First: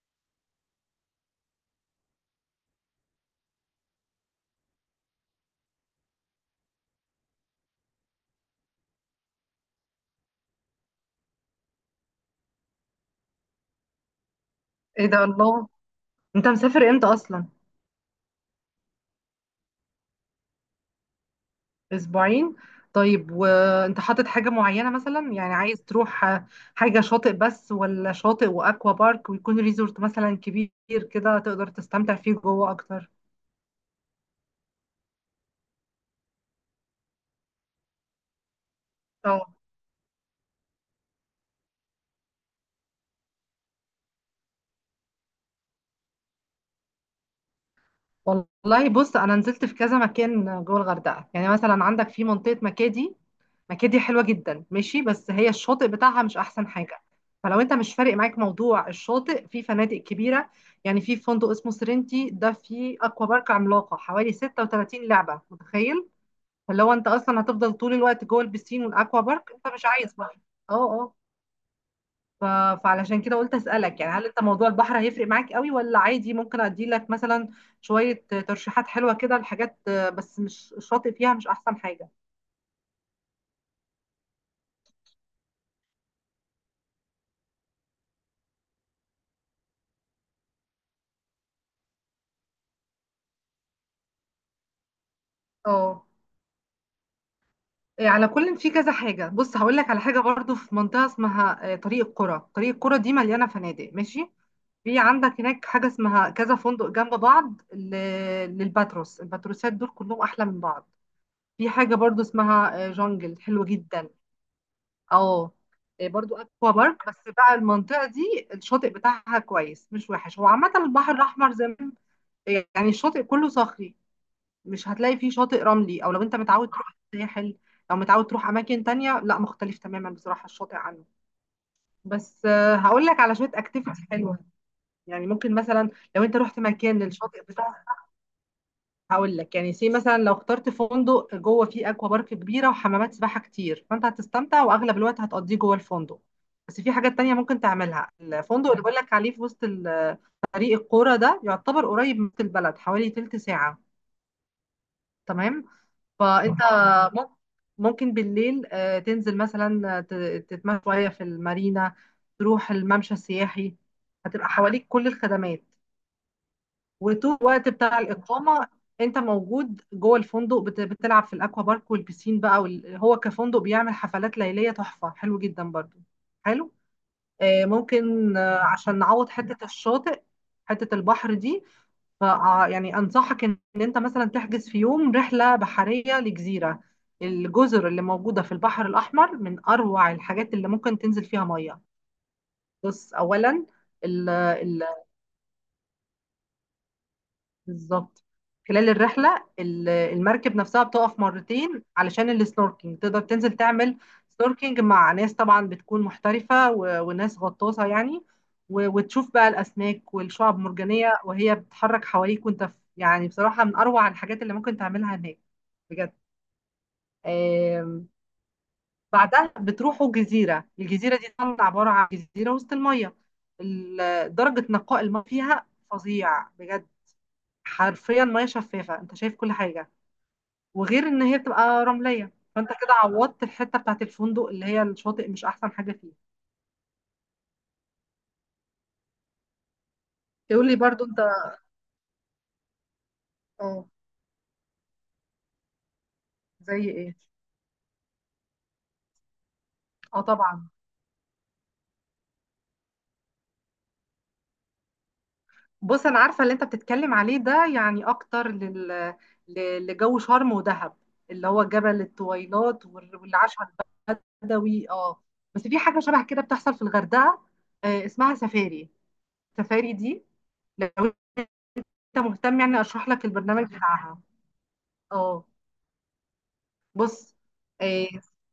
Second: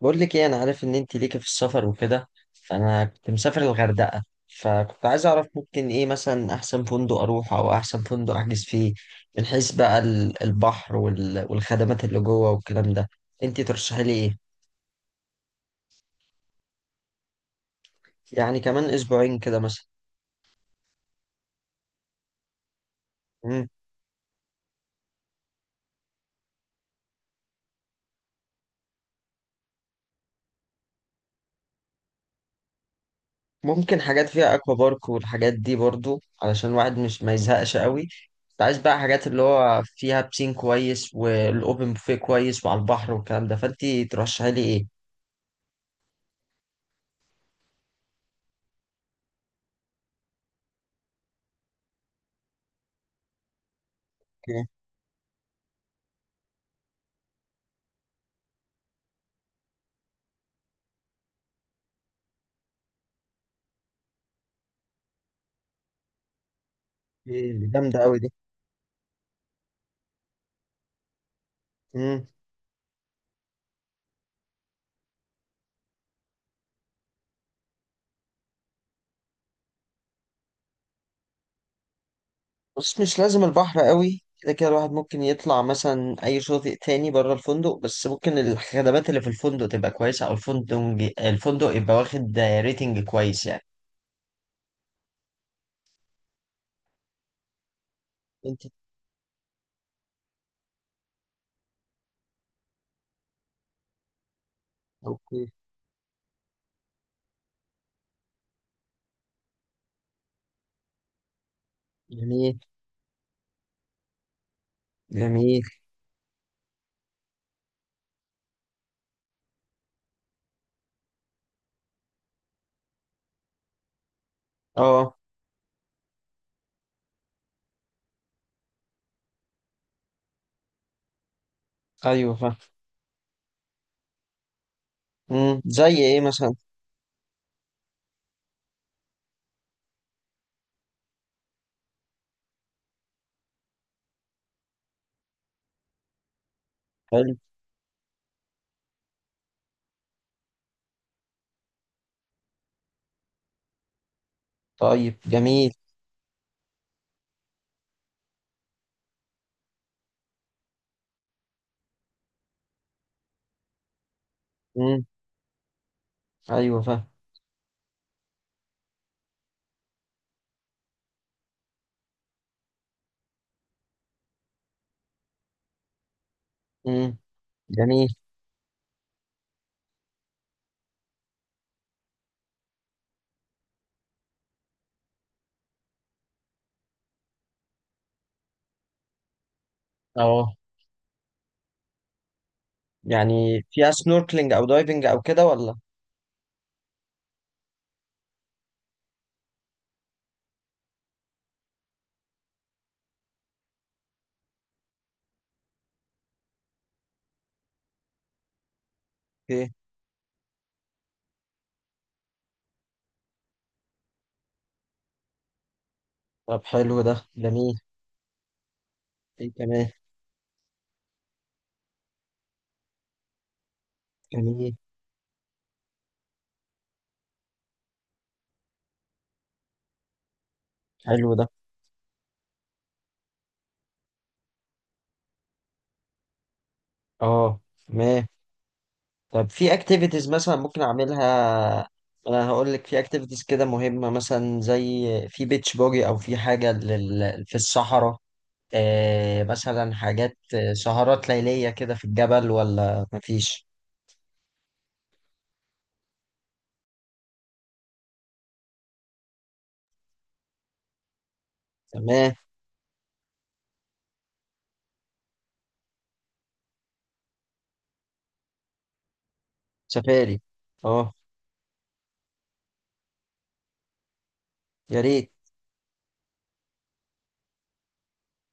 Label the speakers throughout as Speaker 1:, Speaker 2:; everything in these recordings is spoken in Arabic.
Speaker 1: بقول لك ايه، انا عارف ان انت ليكي في السفر وكده، فانا كنت مسافر الغردقه، فكنت عايز اعرف ممكن ايه مثلا احسن فندق اروح او احسن فندق احجز فيه من حيث بقى البحر والخدمات اللي جوه والكلام ده. انت ترشحي لي ايه؟
Speaker 2: ايه ده الله. انت مسافر امتى اصلا؟
Speaker 1: يعني كمان اسبوعين كده مثلا.
Speaker 2: اسبوعين. طيب
Speaker 1: مم.
Speaker 2: وانت حاطط حاجة معينة مثلا، يعني عايز تروح؟ حاجة شاطئ بس ولا شاطئ واكوا بارك، ويكون ريزورت مثلا كبير كده تقدر تستمتع فيه جوه اكتر؟
Speaker 1: ممكن حاجات فيها اكوا بارك والحاجات دي برضو علشان الواحد مش ما يزهقش قوي. كنت عايز بقى حاجات اللي
Speaker 2: اه.
Speaker 1: هو فيها بسين كويس والاوبن بوفيه كويس وعلى البحر والكلام ده، فانت ترشحي لي ايه؟
Speaker 2: والله بص، انا نزلت في كذا مكان جوه الغردقه. يعني مثلا عندك في منطقه مكادي. مكادي حلوه جدا
Speaker 1: اوكي.
Speaker 2: ماشي، بس هي الشاطئ بتاعها مش احسن حاجه. فلو انت مش فارق معاك موضوع الشاطئ، في فنادق كبيره. يعني في فندق اسمه سرينتي، ده فيه اكوا بارك عملاقه حوالي 36 لعبه، متخيل؟ فلو انت اصلا
Speaker 1: إيه،
Speaker 2: هتفضل طول
Speaker 1: جامدة أوي
Speaker 2: الوقت
Speaker 1: دي.
Speaker 2: جوه البسين والاكوا بارك، انت مش عايز بقى. اه، آه.
Speaker 1: مم.
Speaker 2: ف... فعلشان كده قلت اسالك، يعني هل انت موضوع البحر هيفرق معاك قوي ولا عادي؟ ممكن ادي لك مثلا شويه ترشيحات حلوه كده لحاجات، بس مش الشاطئ فيها مش احسن حاجه.
Speaker 1: بص، مش لازم البحر قوي، كده كده الواحد ممكن يطلع مثلا اي شاطئ تاني بره الفندق، بس ممكن الخدمات اللي في الفندق تبقى كويسه، او الفندق يبقى واخد ريتنج كويس يعني.
Speaker 2: اه. إيه، على كل
Speaker 1: انت.
Speaker 2: في كذا حاجه. بص هقول لك على حاجه برضو، في منطقه اسمها طريق القرى. طريق القرى دي مليانه فنادق ماشي. في عندك
Speaker 1: اوكي.
Speaker 2: هناك حاجه اسمها كذا فندق جنب بعض للباتروس. الباتروسات دول كلهم احلى من بعض. في حاجه برضو
Speaker 1: جميل.
Speaker 2: اسمها جونجل، حلوه جدا. اه.
Speaker 1: جميل.
Speaker 2: إيه، برضو اكوا بارك، بس بقى المنطقه دي الشاطئ بتاعها كويس مش وحش. هو عامه البحر الاحمر زي ما- يعني الشاطئ كله صخري، مش
Speaker 1: اه،
Speaker 2: هتلاقي فيه شاطئ رملي. او لو انت متعود تروح الساحل، لو متعود تروح اماكن تانية، لا، مختلف تماما بصراحه الشاطئ عنه.
Speaker 1: ايوه
Speaker 2: بس
Speaker 1: فاهم.
Speaker 2: هقول لك على شويه اكتيفيتي حلوه يعني، ممكن
Speaker 1: مم.
Speaker 2: مثلا
Speaker 1: زي ايه
Speaker 2: لو انت
Speaker 1: مثلا؟
Speaker 2: رحت مكان الشاطئ بتاعه، هقول لك يعني سي مثلا. لو اخترت فندق جوه فيه اكوا بارك كبيره وحمامات سباحه كتير، فانت هتستمتع واغلب الوقت هتقضيه جوه الفندق. بس في حاجات
Speaker 1: حلو.
Speaker 2: تانية ممكن تعملها. الفندق اللي بقول لك عليه في وسط طريق القرى ده يعتبر قريب من وسط البلد، حوالي تلت ساعه.
Speaker 1: طيب
Speaker 2: تمام.
Speaker 1: جميل.
Speaker 2: فانت مم- ممكن بالليل تنزل مثلا، تتمشى شويه في المارينا، تروح الممشى السياحي، هتبقى حواليك
Speaker 1: مم.
Speaker 2: كل الخدمات.
Speaker 1: ايوه فاهم.
Speaker 2: وطول الوقت بتاع الإقامة أنت موجود جوه الفندق، بتلعب في الأكوا بارك والبسين بقى هو كفندق بيعمل حفلات ليلية تحفة، حلو جدا برضو، حلو.
Speaker 1: مم. جميل.
Speaker 2: ممكن عشان نعوض حتة الشاطئ، حتة البحر دي. ف آه، يعني أنصحك إن أنت مثلا تحجز في يوم رحلة بحرية لجزيرة. الجزر اللي موجودة في البحر الأحمر من أروع الحاجات
Speaker 1: اه
Speaker 2: اللي ممكن تنزل فيها مية. بص
Speaker 1: يعني
Speaker 2: أولا،
Speaker 1: فيها
Speaker 2: ال-
Speaker 1: سنوركلينج او
Speaker 2: ال-
Speaker 1: دايفنج او كده ولا
Speaker 2: بالظبط، خلال الرحلة المركب نفسها بتقف مرتين علشان السنوركينج، تقدر تنزل تعمل سنوركينج مع ناس طبعا بتكون محترفة وناس غطاسة يعني، وتشوف بقى
Speaker 1: ايه
Speaker 2: الأسماك والشعب المرجانية وهي بتتحرك حواليك وانت في، يعني بصراحة من أروع الحاجات اللي ممكن تعملها هناك بجد.
Speaker 1: طب حلو ده جميل
Speaker 2: آم،
Speaker 1: ايه
Speaker 2: بعدها
Speaker 1: كمان
Speaker 2: بتروحوا جزيرة. الجزيرة دي طبعا عبارة عن جزيرة وسط المية. درجة
Speaker 1: جميل
Speaker 2: نقاء الماء فيها فظيع بجد، حرفيا ميه شفافه انت شايف كل حاجه. وغير ان
Speaker 1: حلو
Speaker 2: هي
Speaker 1: ده
Speaker 2: بتبقى رمليه، فانت كده عوضت الحته بتاعت الفندق اللي هي الشاطئ مش احسن حاجه فيه.
Speaker 1: اه. ما. طب في اكتيفيتيز مثلا
Speaker 2: تقول لي
Speaker 1: ممكن
Speaker 2: برضو انت.
Speaker 1: اعملها؟ انا هقول لك في اكتيفيتيز كده
Speaker 2: اه.
Speaker 1: مهمة، مثلا زي في بيتش بوجي او في حاجة
Speaker 2: زي ايه؟
Speaker 1: في الصحراء. مثلا
Speaker 2: اه،
Speaker 1: حاجات
Speaker 2: طبعا.
Speaker 1: سهرات ليلية كده في الجبل ولا مفيش؟
Speaker 2: بص انا عارفه اللي انت بتتكلم عليه ده، يعني اكتر لجو شرم ودهب، اللي هو جبل
Speaker 1: تمام.
Speaker 2: الطويلات والعشاء البدوي. اه. بس في حاجه شبه كده بتحصل في الغردقه، اسمها سفاري. السفاري دي
Speaker 1: سفاري.
Speaker 2: لو
Speaker 1: اه.
Speaker 2: انت مهتم، يعني اشرح لك البرنامج بتاعها.
Speaker 1: يا ريت.
Speaker 2: اه. بص، آه،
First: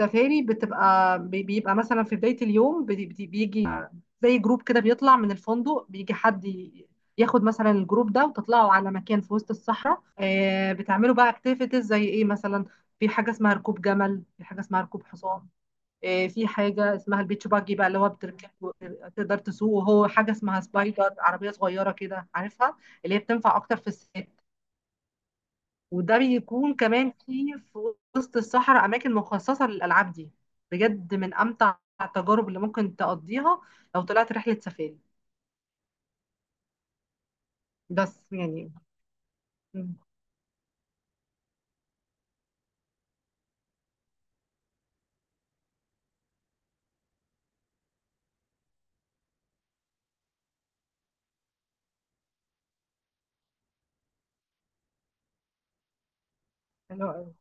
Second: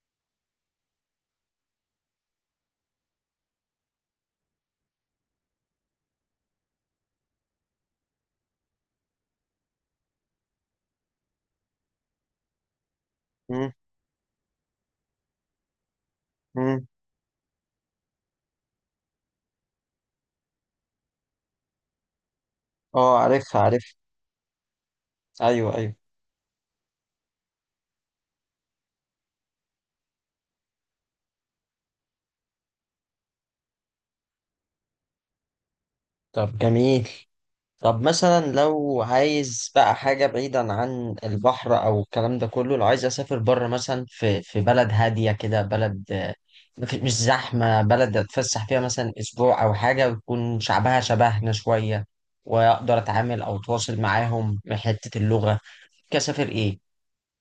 Speaker 2: السفاري بتبقى بيبقى مثلا في بداية اليوم، بيجي زي جروب كده بيطلع من الفندق، بيجي حد ياخد مثلا الجروب ده وتطلعوا على مكان في وسط الصحراء. بتعملوا بقى اكتيفيتيز زي ايه مثلا؟ في حاجة اسمها
Speaker 1: مم.
Speaker 2: ركوب جمل، في حاجة اسمها ركوب حصان، في
Speaker 1: مم.
Speaker 2: حاجة اسمها البيتش باجي، بقى اللي هو بتركب تقدر تسوق. وهو حاجة اسمها سبايدر، عربية صغيرة كده، عارفها؟ اللي
Speaker 1: اه،
Speaker 2: هي بتنفع
Speaker 1: عارفها
Speaker 2: أكتر في
Speaker 1: عارفها.
Speaker 2: الصيف.
Speaker 1: ايوه ايوه.
Speaker 2: وده بيكون كمان في وسط الصحراء، أماكن مخصصة للألعاب دي. بجد من أمتع التجارب اللي ممكن تقضيها لو طلعت رحلة سفاري.
Speaker 1: طب جميل. طب
Speaker 2: بس
Speaker 1: مثلا
Speaker 2: يعني.
Speaker 1: لو عايز بقى
Speaker 2: مم.
Speaker 1: حاجة بعيدا عن البحر أو الكلام ده كله، لو عايز أسافر بره مثلا، في بلد هادية كده، بلد، مش زحمة، بلد أتفسح فيها مثلا أسبوع أو حاجة، ويكون شعبها شبهنا شوية، وأقدر أتعامل أو أتواصل معاهم من حتة اللغة. كسافر إيه؟
Speaker 2: حلو. أوي.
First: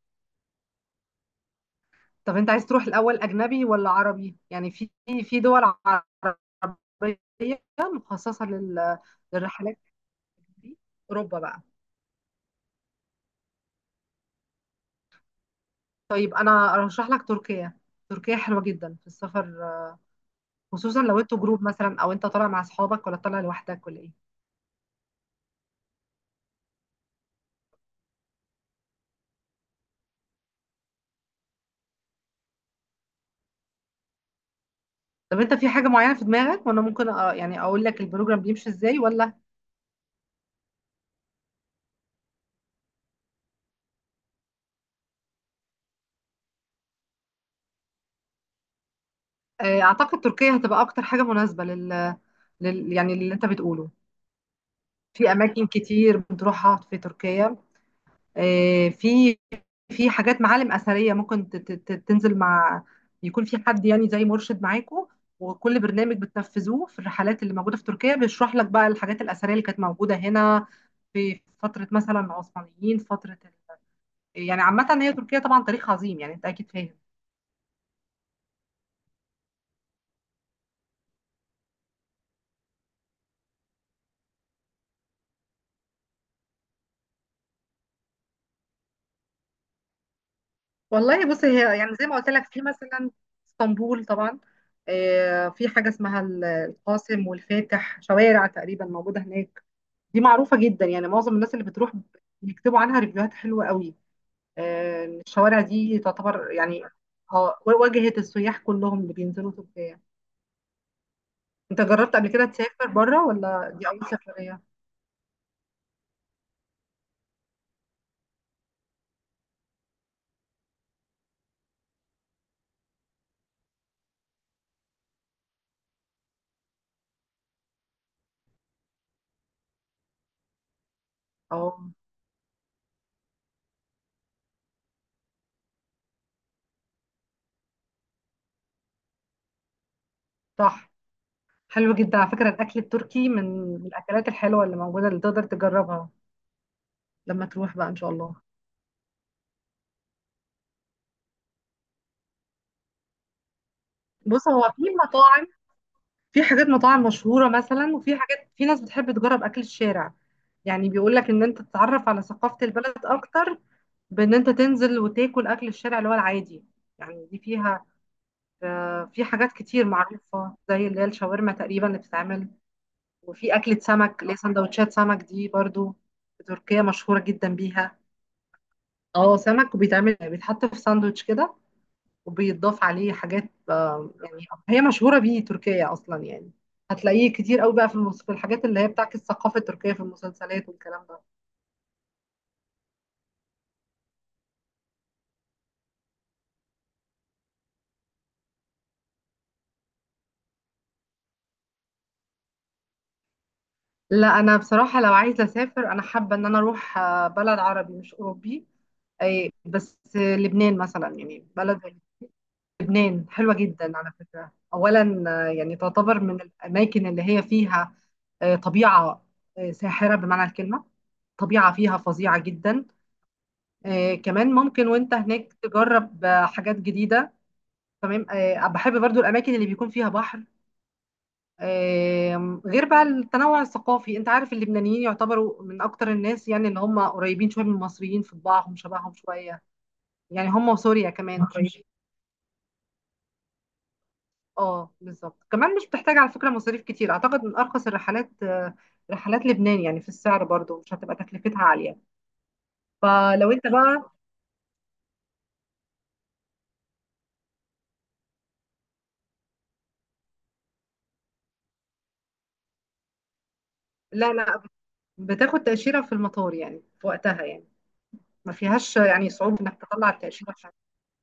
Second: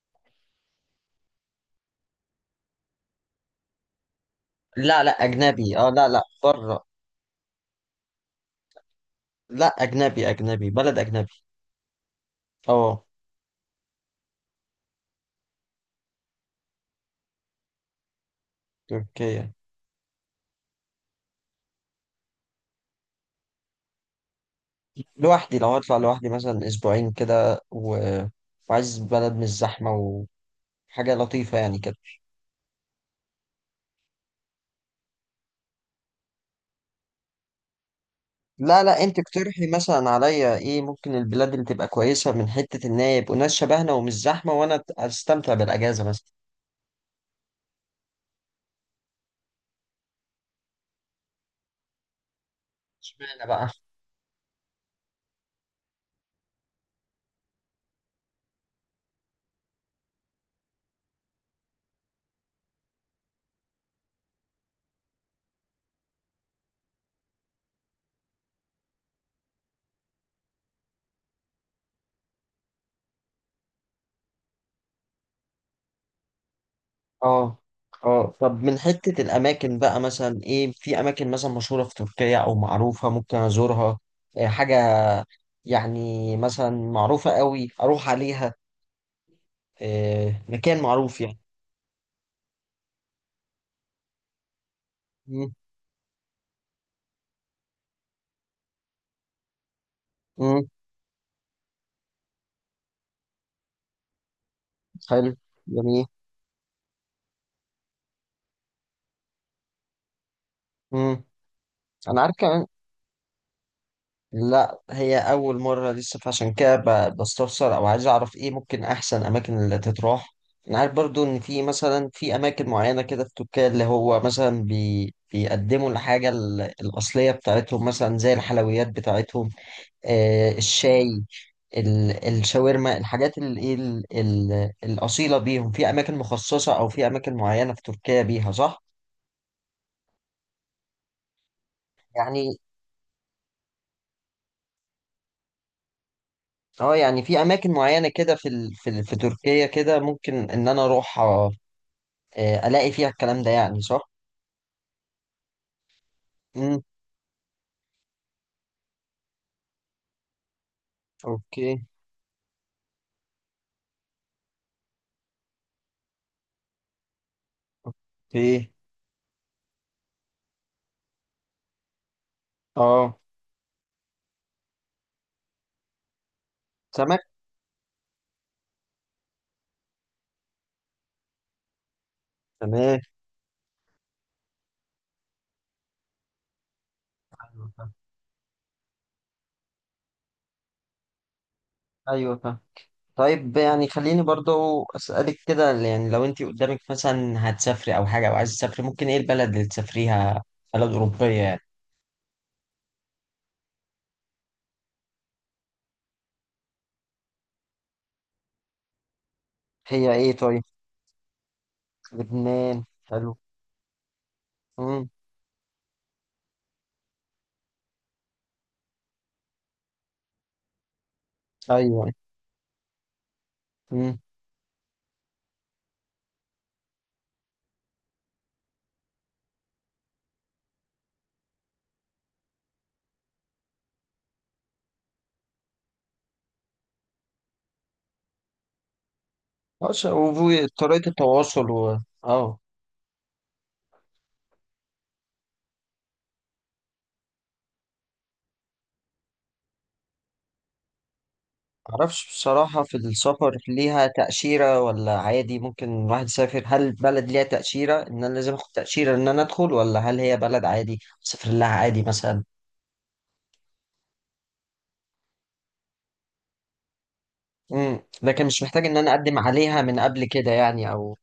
Speaker 2: طب أنت عايز تروح الأول أجنبي ولا عربي؟ يعني في
Speaker 1: لا لا،
Speaker 2: في دول
Speaker 1: أجنبي. أه. لا لا، بره.
Speaker 2: عربية مخصصة
Speaker 1: لا،
Speaker 2: للرحلات
Speaker 1: أجنبي أجنبي،
Speaker 2: دي،
Speaker 1: بلد أجنبي.
Speaker 2: أوروبا بقى.
Speaker 1: أه.
Speaker 2: طيب أنا أرشح لك تركيا. تركيا حلوة جدا في
Speaker 1: تركيا.
Speaker 2: السفر، خصوصا لو انتوا جروب مثلا، أو أنت طالع مع أصحابك ولا طالع لوحدك ولا إيه؟
Speaker 1: لوحدي، لو هطلع لوحدي مثلا اسبوعين كده وعايز بلد مش زحمه وحاجه لطيفه يعني كده.
Speaker 2: طب انت في حاجة معينة في دماغك وانا ممكن يعني اقول لك البروجرام بيمشي
Speaker 1: لا
Speaker 2: ازاي،
Speaker 1: لا، انت
Speaker 2: ولا؟
Speaker 1: اقترحي مثلا عليا ايه ممكن البلاد اللي تبقى كويسه، من حته ان هي يبقوا ناس شبهنا ومش زحمه، وانا استمتع بالاجازه مثلا.
Speaker 2: اعتقد تركيا هتبقى اكتر حاجة مناسبة لل... لل يعني اللي
Speaker 1: اشمعنى
Speaker 2: انت
Speaker 1: بقى؟
Speaker 2: بتقوله. في اماكن كتير بتروحها في تركيا، في في حاجات معالم اثرية، ممكن تنزل مع، يكون في حد يعني زي مرشد معاكو. وكل برنامج بتنفذوه في الرحلات اللي موجودة في تركيا بيشرح لك بقى الحاجات الأثرية اللي كانت موجودة هنا في فترة مثلا العثمانيين، فترة يعني عامة هي تركيا طبعا تاريخ عظيم، يعني انت اكيد فاهم.
Speaker 1: اه. اه، طب من حته الاماكن بقى مثلا ايه؟ في اماكن مثلا مشهوره في تركيا او معروفه ممكن ازورها؟ إيه حاجه يعني مثلا معروفه قوي اروح عليها؟ إيه مكان معروف
Speaker 2: والله بص، هي يعني زي ما قلت لك، في مثلا اسطنبول طبعا.
Speaker 1: يعني؟
Speaker 2: في حاجة اسمها القاسم والفاتح، شوارع تقريبا موجودة هناك. دي معروفة
Speaker 1: امم
Speaker 2: جدا، يعني معظم الناس اللي بتروح بيكتبوا عنها ريفيوهات حلوة قوي.
Speaker 1: حلو.
Speaker 2: الشوارع دي
Speaker 1: جميل.
Speaker 2: تعتبر يعني، اه، واجهة السياح كلهم اللي بينزلوا تركيا.
Speaker 1: امم
Speaker 2: انت جربت
Speaker 1: انا
Speaker 2: قبل
Speaker 1: عارف
Speaker 2: كده
Speaker 1: كمان.
Speaker 2: تسافر بره ولا دي أول سفرية؟
Speaker 1: لا، هي اول مره لسه، فعشان كده بستفسر او عايز اعرف ايه ممكن احسن اماكن اللي تتراح. انا عارف برضو ان في مثلا، في اماكن معينه كده في تركيا، اللي هو مثلا بيقدموا الحاجه الاصليه بتاعتهم مثلا زي الحلويات بتاعتهم. آه، الشاي،
Speaker 2: اه،
Speaker 1: الشاورما، الحاجات الاصيله بيهم، في اماكن مخصصه او في اماكن معينه في تركيا بيها، صح؟
Speaker 2: صح. حلو جدا على فكرة
Speaker 1: يعني
Speaker 2: الأكل التركي، من الأكلات الحلوة اللي موجودة اللي تقدر تجربها
Speaker 1: اه، يعني في
Speaker 2: لما
Speaker 1: اماكن
Speaker 2: تروح بقى إن
Speaker 1: معينه
Speaker 2: شاء
Speaker 1: كده
Speaker 2: الله.
Speaker 1: في في تركيا كده ممكن ان انا اروح، الاقي فيها الكلام ده يعني، صح؟
Speaker 2: بص هو في مطاعم، في حاجات
Speaker 1: امم
Speaker 2: مطاعم مشهورة مثلا، وفي حاجات في ناس بتحب تجرب أكل الشارع. يعني بيقول لك إن أنت
Speaker 1: اوكي.
Speaker 2: تتعرف على ثقافة البلد أكتر بإن أنت تنزل وتاكل أكل الشارع اللي هو العادي. يعني دي فيها،
Speaker 1: اوكي.
Speaker 2: في حاجات كتير معروفة زي اللي هي الشاورما تقريبا اللي بتتعمل،
Speaker 1: اه.
Speaker 2: وفي أكلة سمك اللي هي سندوتشات سمك، دي برضو في تركيا مشهورة
Speaker 1: سمك.
Speaker 2: جدا بيها. اه، سمك. وبيتعمل يعني بيتحط في ساندوتش كده، وبيتضاف
Speaker 1: تمام.
Speaker 2: عليه حاجات، يعني هي مشهورة بيه تركيا أصلا. يعني هتلاقيه كتير
Speaker 1: ايوه
Speaker 2: قوي بقى
Speaker 1: فاهم.
Speaker 2: في في الحاجات اللي هي بتعكس الثقافة التركية في المسلسلات والكلام ده.
Speaker 1: أيوة فاهم. طيب، يعني خليني برضو اسالك كده، يعني لو انت قدامك مثلا هتسافري او حاجه او عايز تسافري، ممكن ايه البلد اللي تسافريها؟ بلد اوروبيه يعني.
Speaker 2: لا، أنا بصراحة لو عايزة أسافر أنا حابة إن أنا أروح بلد عربي مش أوروبي. أي، بس
Speaker 1: هي ايه طيب؟
Speaker 2: لبنان مثلا، يعني بلد زي
Speaker 1: لبنان
Speaker 2: لبنان.
Speaker 1: حلو.
Speaker 2: حلوة جدا على فكرة
Speaker 1: امم
Speaker 2: أولا، يعني تعتبر من الأماكن اللي هي فيها طبيعة ساحرة بمعنى الكلمة، طبيعة فيها
Speaker 1: ايوه.
Speaker 2: فظيعة جدا.
Speaker 1: امم
Speaker 2: كمان ممكن وانت هناك تجرب حاجات جديدة. تمام. بحب برضو الأماكن اللي بيكون فيها بحر. غير بقى التنوع الثقافي، انت عارف اللبنانيين يعتبروا من أكتر الناس يعني اللي هم قريبين شوية من المصريين في طباعهم، شبههم شوية، يعني هم
Speaker 1: طريقه
Speaker 2: وسوريا كمان
Speaker 1: التواصل
Speaker 2: قريبين.
Speaker 1: و... اه.
Speaker 2: اه، بالظبط. كمان مش بتحتاج على فكرة مصاريف كتير، أعتقد من أرخص الرحلات رحلات لبنان، يعني في السعر برضو مش هتبقى تكلفتها عالية.
Speaker 1: معرفش بصراحة، في السفر
Speaker 2: فلو انت
Speaker 1: ليها
Speaker 2: بقى.
Speaker 1: تأشيرة ولا عادي ممكن الواحد يسافر؟ هل بلد ليها تأشيرة إن أنا لازم أخد تأشيرة إن أنا أدخل، ولا هل هي بلد عادي أسافر لها عادي مثلا؟
Speaker 2: لا، لا، بتاخد تأشيرة في المطار يعني، في وقتها يعني،
Speaker 1: لكن
Speaker 2: ما
Speaker 1: مش محتاج إن
Speaker 2: فيهاش
Speaker 1: أنا
Speaker 2: يعني
Speaker 1: أقدم
Speaker 2: صعوبة
Speaker 1: عليها
Speaker 2: انك
Speaker 1: من
Speaker 2: تطلع
Speaker 1: قبل كده
Speaker 2: التأشيرة بتاعتك.
Speaker 1: يعني أو...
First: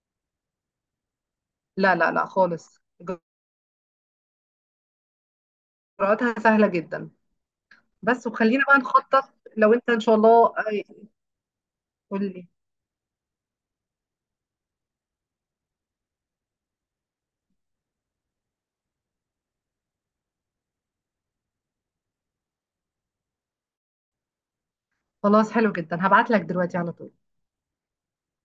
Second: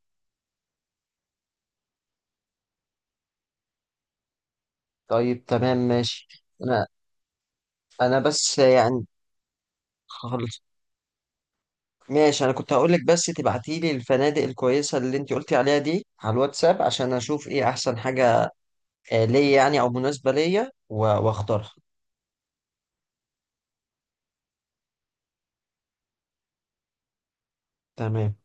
Speaker 2: لا، لا، لا، خالص.
Speaker 1: طيب تمام،
Speaker 2: اجراءاتها
Speaker 1: ماشي.
Speaker 2: سهلة
Speaker 1: أنا.
Speaker 2: جدا.
Speaker 1: أنا
Speaker 2: بس
Speaker 1: بس
Speaker 2: وخلينا بقى
Speaker 1: يعني.
Speaker 2: نخطط لو انت ان شاء الله،
Speaker 1: خالص.
Speaker 2: قول
Speaker 1: ماشي،
Speaker 2: لي.
Speaker 1: أنا كنت هقولك بس تبعتيلي الفنادق الكويسة اللي أنت قلتي عليها دي على الواتساب، عشان أشوف إيه أحسن حاجة ليا يعني، أو مناسبة ليا، وأختارها.
Speaker 2: خلاص حلو جدا، هبعت لك دلوقتي على طول.
Speaker 1: تمام.